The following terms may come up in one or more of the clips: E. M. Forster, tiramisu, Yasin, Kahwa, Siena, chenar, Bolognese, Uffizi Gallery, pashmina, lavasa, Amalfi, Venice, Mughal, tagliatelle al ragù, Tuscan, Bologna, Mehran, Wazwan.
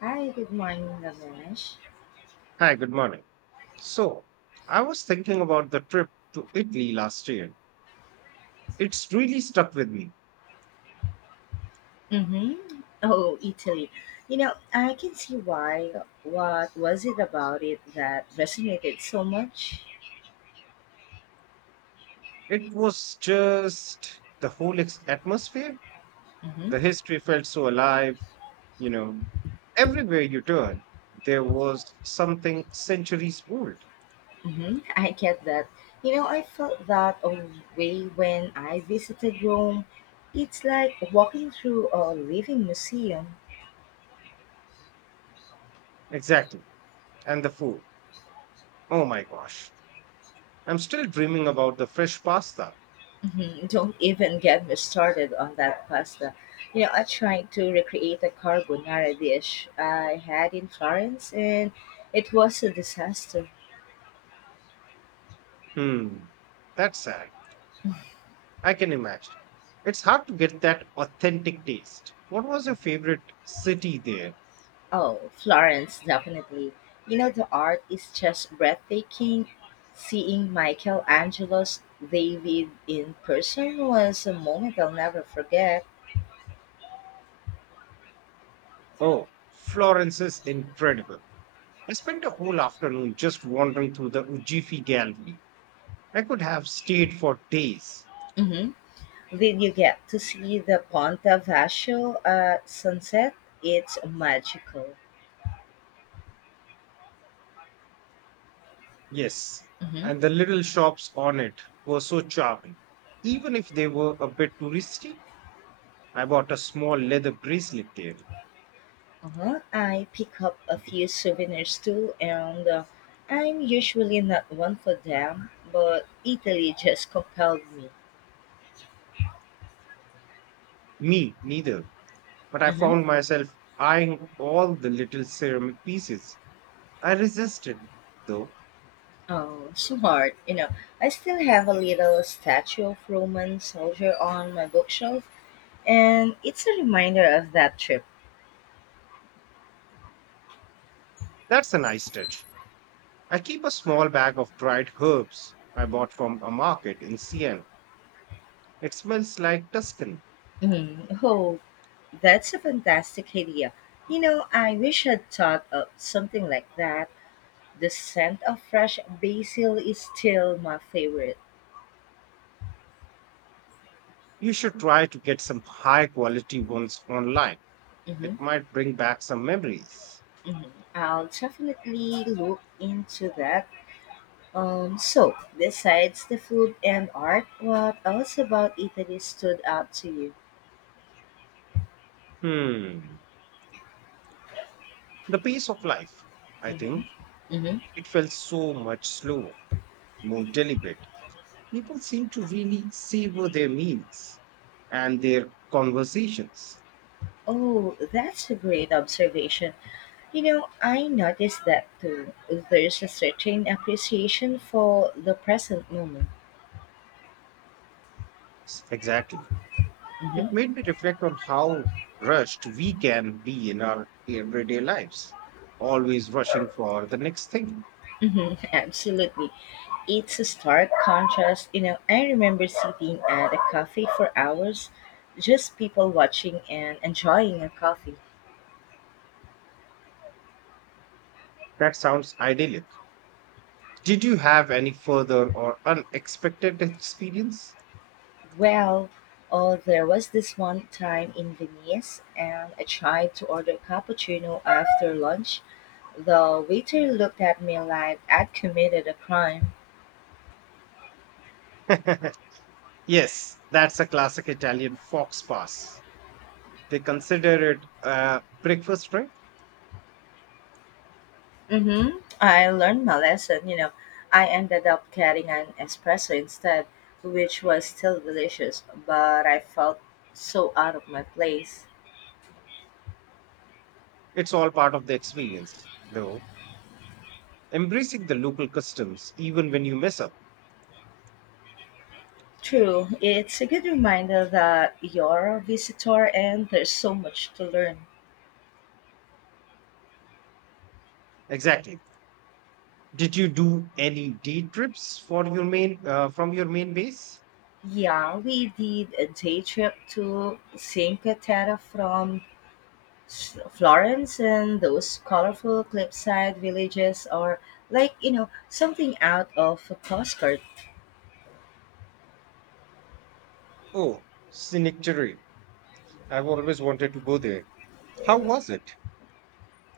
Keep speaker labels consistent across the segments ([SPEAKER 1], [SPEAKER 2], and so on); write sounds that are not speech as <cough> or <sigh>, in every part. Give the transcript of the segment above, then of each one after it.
[SPEAKER 1] Hi, good morning, Ramesh.
[SPEAKER 2] Hi, good morning. So, I was thinking about the trip to Italy last year. It's really stuck with me.
[SPEAKER 1] Mm-hmm. Oh, Italy. I can see why. What was it about it that resonated so much?
[SPEAKER 2] It was just the whole atmosphere.
[SPEAKER 1] Mm-hmm.
[SPEAKER 2] The history felt so alive, you know. Everywhere you turn, there was something centuries old.
[SPEAKER 1] Mm-hmm. I get that. I felt that a way when I visited Rome. It's like walking through a living museum.
[SPEAKER 2] Exactly. And the food. Oh my gosh. I'm still dreaming about the fresh pasta.
[SPEAKER 1] Mhm. Don't even get me started on that pasta. I tried to recreate a carbonara dish I had in Florence, and it was a disaster.
[SPEAKER 2] Hmm. That's sad. I can imagine. It's hard to get that authentic taste. What was your favorite city there?
[SPEAKER 1] Oh, Florence, definitely. The art is just breathtaking. Seeing Michelangelo's David in person was a moment I'll never forget.
[SPEAKER 2] Oh, Florence is incredible. I spent a whole afternoon just wandering through the Ugiffi Gallery. I could have stayed for days.
[SPEAKER 1] Hmm. Did you get to see the Ponte Vecchio sunset? It's magical.
[SPEAKER 2] Yes,
[SPEAKER 1] Mhm.
[SPEAKER 2] and the little shops on it were so charming. Even if they were a bit touristy, I bought a small leather bracelet there.
[SPEAKER 1] Uh-huh. I pick up a few souvenirs too, and I'm usually not one for them, but Italy just compelled me.
[SPEAKER 2] Me, neither. But I
[SPEAKER 1] Uh-huh.
[SPEAKER 2] found myself eyeing all the little ceramic pieces I resisted, though.
[SPEAKER 1] Oh, smart. I still have a little statue of Roman soldier on my bookshelf, and it's a reminder of that trip.
[SPEAKER 2] That's a nice touch. I keep a small bag of dried herbs I bought from a market in Siena. It smells like Tuscan.
[SPEAKER 1] Mhm. Oh, that's a fantastic idea. I wish I'd thought of something like that. The scent of fresh basil is still my favorite.
[SPEAKER 2] You should try to get some high quality ones online.
[SPEAKER 1] Mhm.
[SPEAKER 2] It might bring back some memories.
[SPEAKER 1] Mhm. I'll definitely look into that. So, besides the food and art, what else about Italy stood out to you?
[SPEAKER 2] Hmm. The pace of life, I
[SPEAKER 1] Hmm.
[SPEAKER 2] think.
[SPEAKER 1] Hmm.
[SPEAKER 2] It felt so much slower, more deliberate. People seem to really savor their meals and their conversations.
[SPEAKER 1] Oh, that's a great observation. I noticed that too. There's a certain appreciation for the present moment.
[SPEAKER 2] Exactly.
[SPEAKER 1] Hmm.
[SPEAKER 2] It made me reflect on how rushed we can be in our everyday lives, always rushing for the next thing.
[SPEAKER 1] Hmm. <laughs> Absolutely. It's a stark contrast. I remember sitting at a cafe for hours, just people watching and enjoying a coffee.
[SPEAKER 2] That sounds idyllic. Did you have any further or unexpected experience?
[SPEAKER 1] Well, oh, there was this one time in Venice, and I tried to order a cappuccino after lunch. The waiter looked at me like I'd committed a crime.
[SPEAKER 2] <laughs> Yes, that's a classic Italian fox pass. They consider it a breakfast trip.
[SPEAKER 1] Mm-hmm. I learned my lesson. I ended up getting an espresso instead, which was still delicious, but I felt so out of my place.
[SPEAKER 2] It's all part of the experience, though. Embracing the local customs, even when you mess up.
[SPEAKER 1] True, it's a good reminder that you're a visitor and there's so much to learn.
[SPEAKER 2] Exactly. Did you do any day trips for your main from your main base?
[SPEAKER 1] Yeah, we did a day trip to Cinque Terre from Florence, and those colorful cliffside villages are like, something out of a postcard.
[SPEAKER 2] Oh, scenic terrain. I've always wanted to go there. How was it?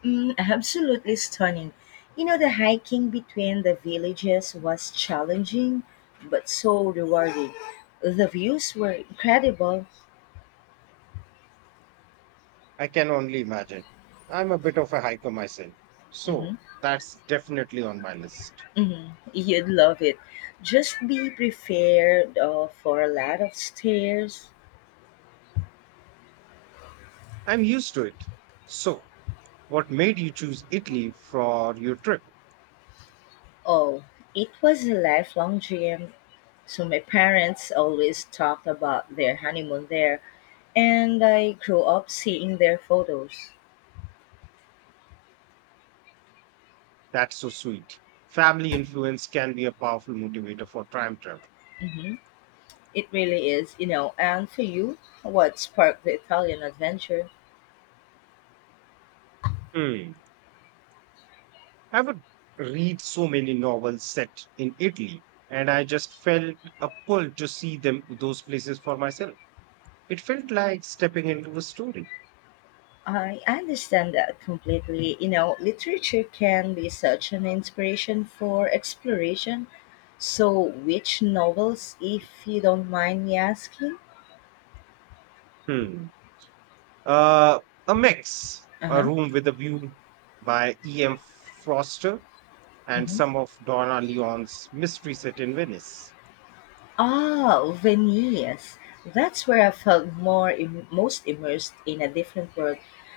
[SPEAKER 1] Mm, absolutely stunning. The hiking between the villages was challenging, but so rewarding. The views were incredible.
[SPEAKER 2] I can only imagine. I'm a bit of a hiker myself,
[SPEAKER 1] Hmm.
[SPEAKER 2] so that's definitely on my list.
[SPEAKER 1] Hmm. You'd love it. Just be prepared for a lot of stairs.
[SPEAKER 2] I'm used to it. So, what made you choose Italy for your trip?
[SPEAKER 1] Oh, it was a lifelong dream. So my parents always talked about their honeymoon there, and I grew up seeing their photos.
[SPEAKER 2] That's so sweet. Family influence can be a powerful motivator for time travel.
[SPEAKER 1] Hmm. It really is. And for you, what sparked the Italian adventure?
[SPEAKER 2] Hmm. I would read so many novels set in Italy, and I just felt a pull to see them those places for myself. It felt like stepping into a story.
[SPEAKER 1] I understand that completely. Literature can be such an inspiration for exploration. So, which novels, if you don't mind me asking?
[SPEAKER 2] Hmm. Uh, a mix, a
[SPEAKER 1] Uh
[SPEAKER 2] room with a view by E. M. Foster and
[SPEAKER 1] huh.
[SPEAKER 2] some of Donna Leon's mystery set in Venice.
[SPEAKER 1] Ah, Venice. That's where I felt most immersed in a different world.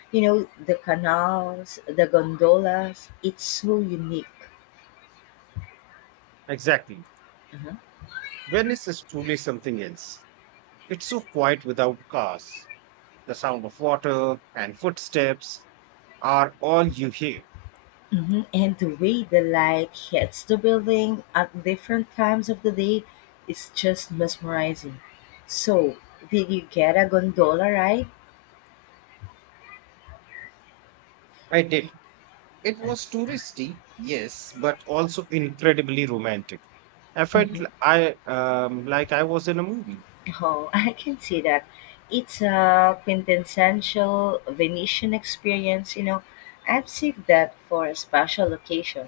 [SPEAKER 1] The canals, the gondolas, it's so unique.
[SPEAKER 2] Exactly.
[SPEAKER 1] Mhm.
[SPEAKER 2] Venice is truly something else. It's so quiet without cars. The sound of water and footsteps are all you hear.
[SPEAKER 1] Mhm. And the way the light hits the building at different times of the day is just mesmerizing. So, did you get a gondola ride?
[SPEAKER 2] I did. It was touristy, yes, but also incredibly romantic. I felt l- I like I was in a movie.
[SPEAKER 1] Oh, <laughs> I can see that. It's a quintessential Venetian experience, I've saved that for a special occasion.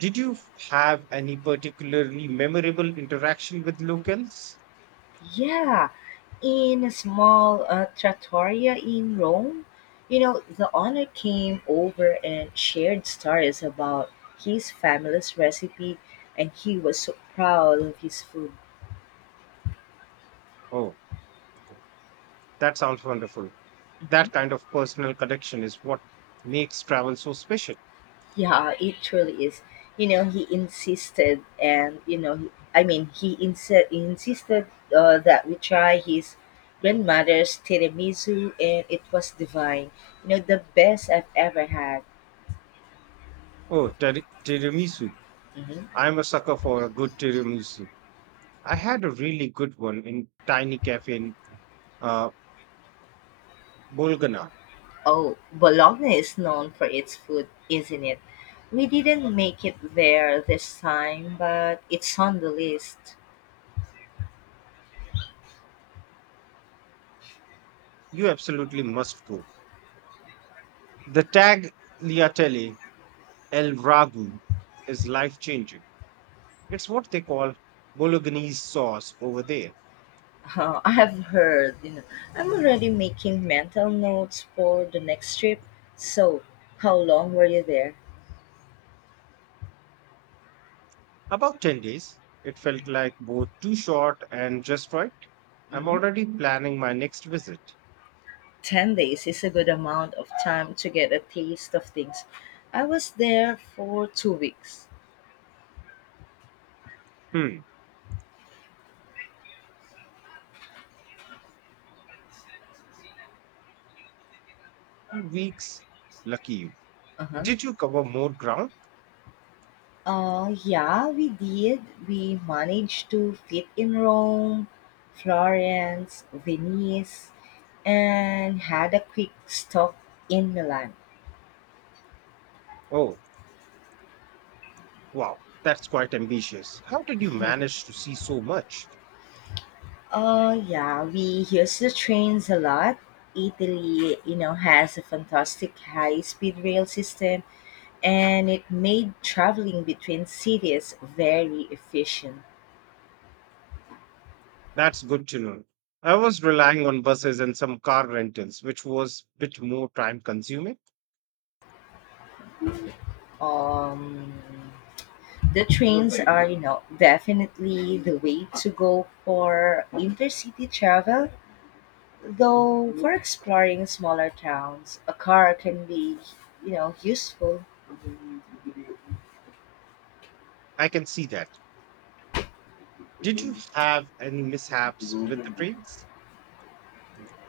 [SPEAKER 2] Did you have any particularly memorable interaction with locals?
[SPEAKER 1] Yeah, in a small trattoria in Rome, the owner came over and shared stories about his family's recipe, and he was so proud of his food.
[SPEAKER 2] Oh, that sounds wonderful.
[SPEAKER 1] Mm-hmm.
[SPEAKER 2] That kind of personal connection is what makes travel so special.
[SPEAKER 1] Yeah, it truly is. You know, he insisted, and you know, he, I mean, he insi- insisted that we try his grandmother's tiramisu, and it was divine. The best I've ever had.
[SPEAKER 2] Oh, tiramisu.
[SPEAKER 1] Mhm.
[SPEAKER 2] I'm a sucker for a good tiramisu. I had a really good one in tiny cafe in uh, Bolgana.
[SPEAKER 1] Oh, Bologna is known for its food, isn't it? We didn't make it there this time, but it's on the list.
[SPEAKER 2] You absolutely must go. The tagliatelle El Ragu is life changing. It's what they call Bolognese sauce over there.
[SPEAKER 1] Oh, I have heard, I'm already making mental notes for the next trip. So, how long were you there?
[SPEAKER 2] About 10 days, it felt like both too short and just right. I'm
[SPEAKER 1] Hmm.
[SPEAKER 2] already planning my next visit.
[SPEAKER 1] 10 days is a good amount of time to get a taste of things. I was there for 2 weeks.
[SPEAKER 2] Hmm, 2 weeks. Lucky you.
[SPEAKER 1] Uh-huh.
[SPEAKER 2] Did you cover more ground?
[SPEAKER 1] Yeah, we did. We managed to fit in Rome, Florence, Venice, and had a quick stop in Milan.
[SPEAKER 2] Oh, wow, that's quite ambitious. How did you manage to see so much?
[SPEAKER 1] Oh yeah, we use the trains a lot. Italy, has a fantastic high-speed rail system, and it made traveling between cities very efficient.
[SPEAKER 2] That's good to know. I was relying on buses and some car rentals, which was a bit more time consuming.
[SPEAKER 1] Um, the trains are, definitely the way to go for intercity travel. Though for exploring smaller towns, a car can be, useful.
[SPEAKER 2] I can see that. Did you have any mishaps with the trains?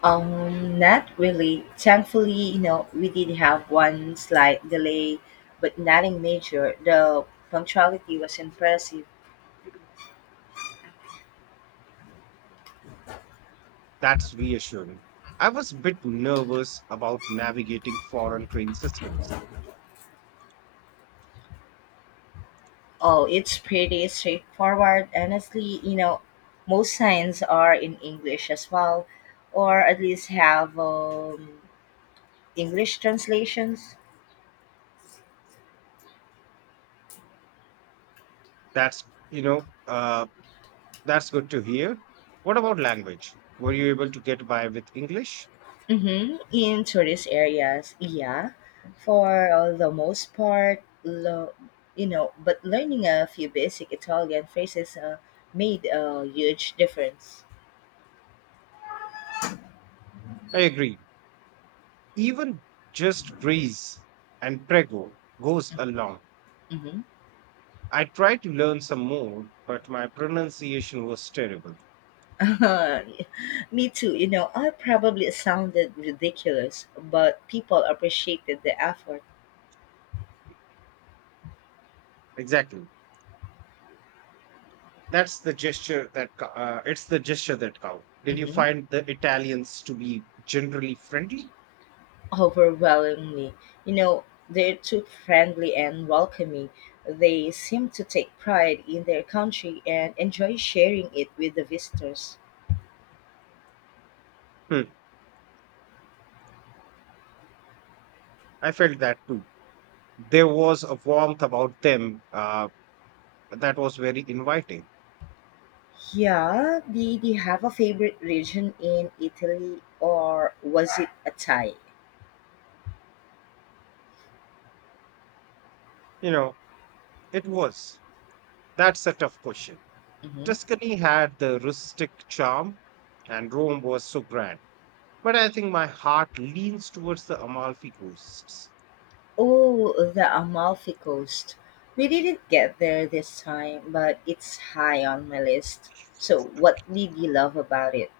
[SPEAKER 1] Not really. Thankfully, we did have one slight delay, but nothing major. The punctuality was impressive.
[SPEAKER 2] That's reassuring. I was a bit nervous about navigating foreign train systems.
[SPEAKER 1] Oh, it's pretty straightforward. Honestly, most signs are in English as well, or at least have English translations.
[SPEAKER 2] That's, you know, that's good to hear. What about language? Were you able to get by with English?
[SPEAKER 1] Hmm. In tourist areas, yeah, for the most part, but learning a few basic Italian phrases made a huge difference.
[SPEAKER 2] I agree. Even just Greece and Prego goes along.
[SPEAKER 1] Hmm.
[SPEAKER 2] I tried to learn some more, but my pronunciation was terrible.
[SPEAKER 1] <laughs> Me too. I probably sounded ridiculous, but people appreciated the effort.
[SPEAKER 2] Exactly. That's the it's the gesture that counts. Did you
[SPEAKER 1] Mhm.
[SPEAKER 2] find the Italians to be generally friendly?
[SPEAKER 1] Overwhelmingly, you know, they're too friendly and welcoming. They seem to take pride in their country and enjoy sharing it with the visitors.
[SPEAKER 2] Hmm, I felt that too. There was a warmth about them that was very inviting.
[SPEAKER 1] Yeah, did you have a favorite region in Italy, or was it a tie?
[SPEAKER 2] You know, it was. That's a tough question.
[SPEAKER 1] Hmm.
[SPEAKER 2] Tuscany had the rustic charm, and Rome was so grand. But I think my heart leans towards the Amalfi coasts.
[SPEAKER 1] Oh, the Amalfi Coast. We didn't get there this time, but it's high on my list. So, what did you love about it?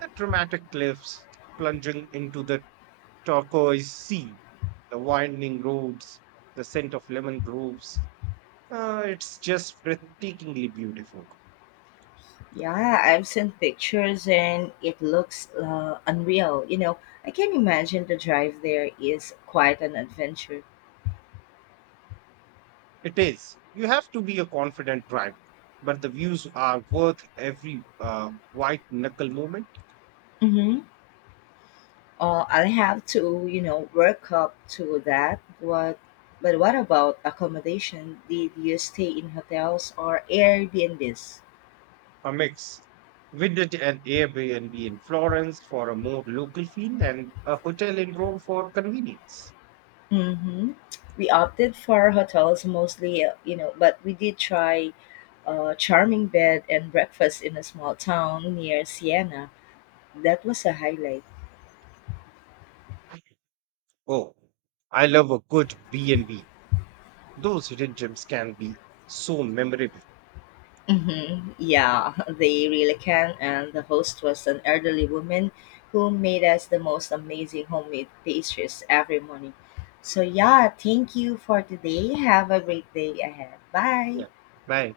[SPEAKER 2] The dramatic cliffs plunging into the turquoise sea, the winding roads, the scent of lemon groves. It's just breathtakingly beautiful.
[SPEAKER 1] Yeah, I've seen pictures and it looks unreal. I can imagine the drive there is quite an adventure.
[SPEAKER 2] It is. You have to be a confident driver, but the views are worth every white knuckle moment.
[SPEAKER 1] Hmm. I'll have to, work up to that. But what about accommodation? Did you stay in hotels or Airbnbs?
[SPEAKER 2] A mix. We did an Airbnb in Florence for a more local feel and a hotel in Rome for convenience.
[SPEAKER 1] Mm-hmm. We opted for hotels mostly, but we did try a charming bed and breakfast in a small town near Siena. That was a highlight.
[SPEAKER 2] Oh, I love a good B&B. Those hidden gems can be so memorable.
[SPEAKER 1] Hmm. Yeah, <laughs> they really can. And the host was an elderly woman who made us the most amazing homemade pastries every morning. So, yeah, thank you for today. Have a great day ahead. Bye.
[SPEAKER 2] Yeah. Bye.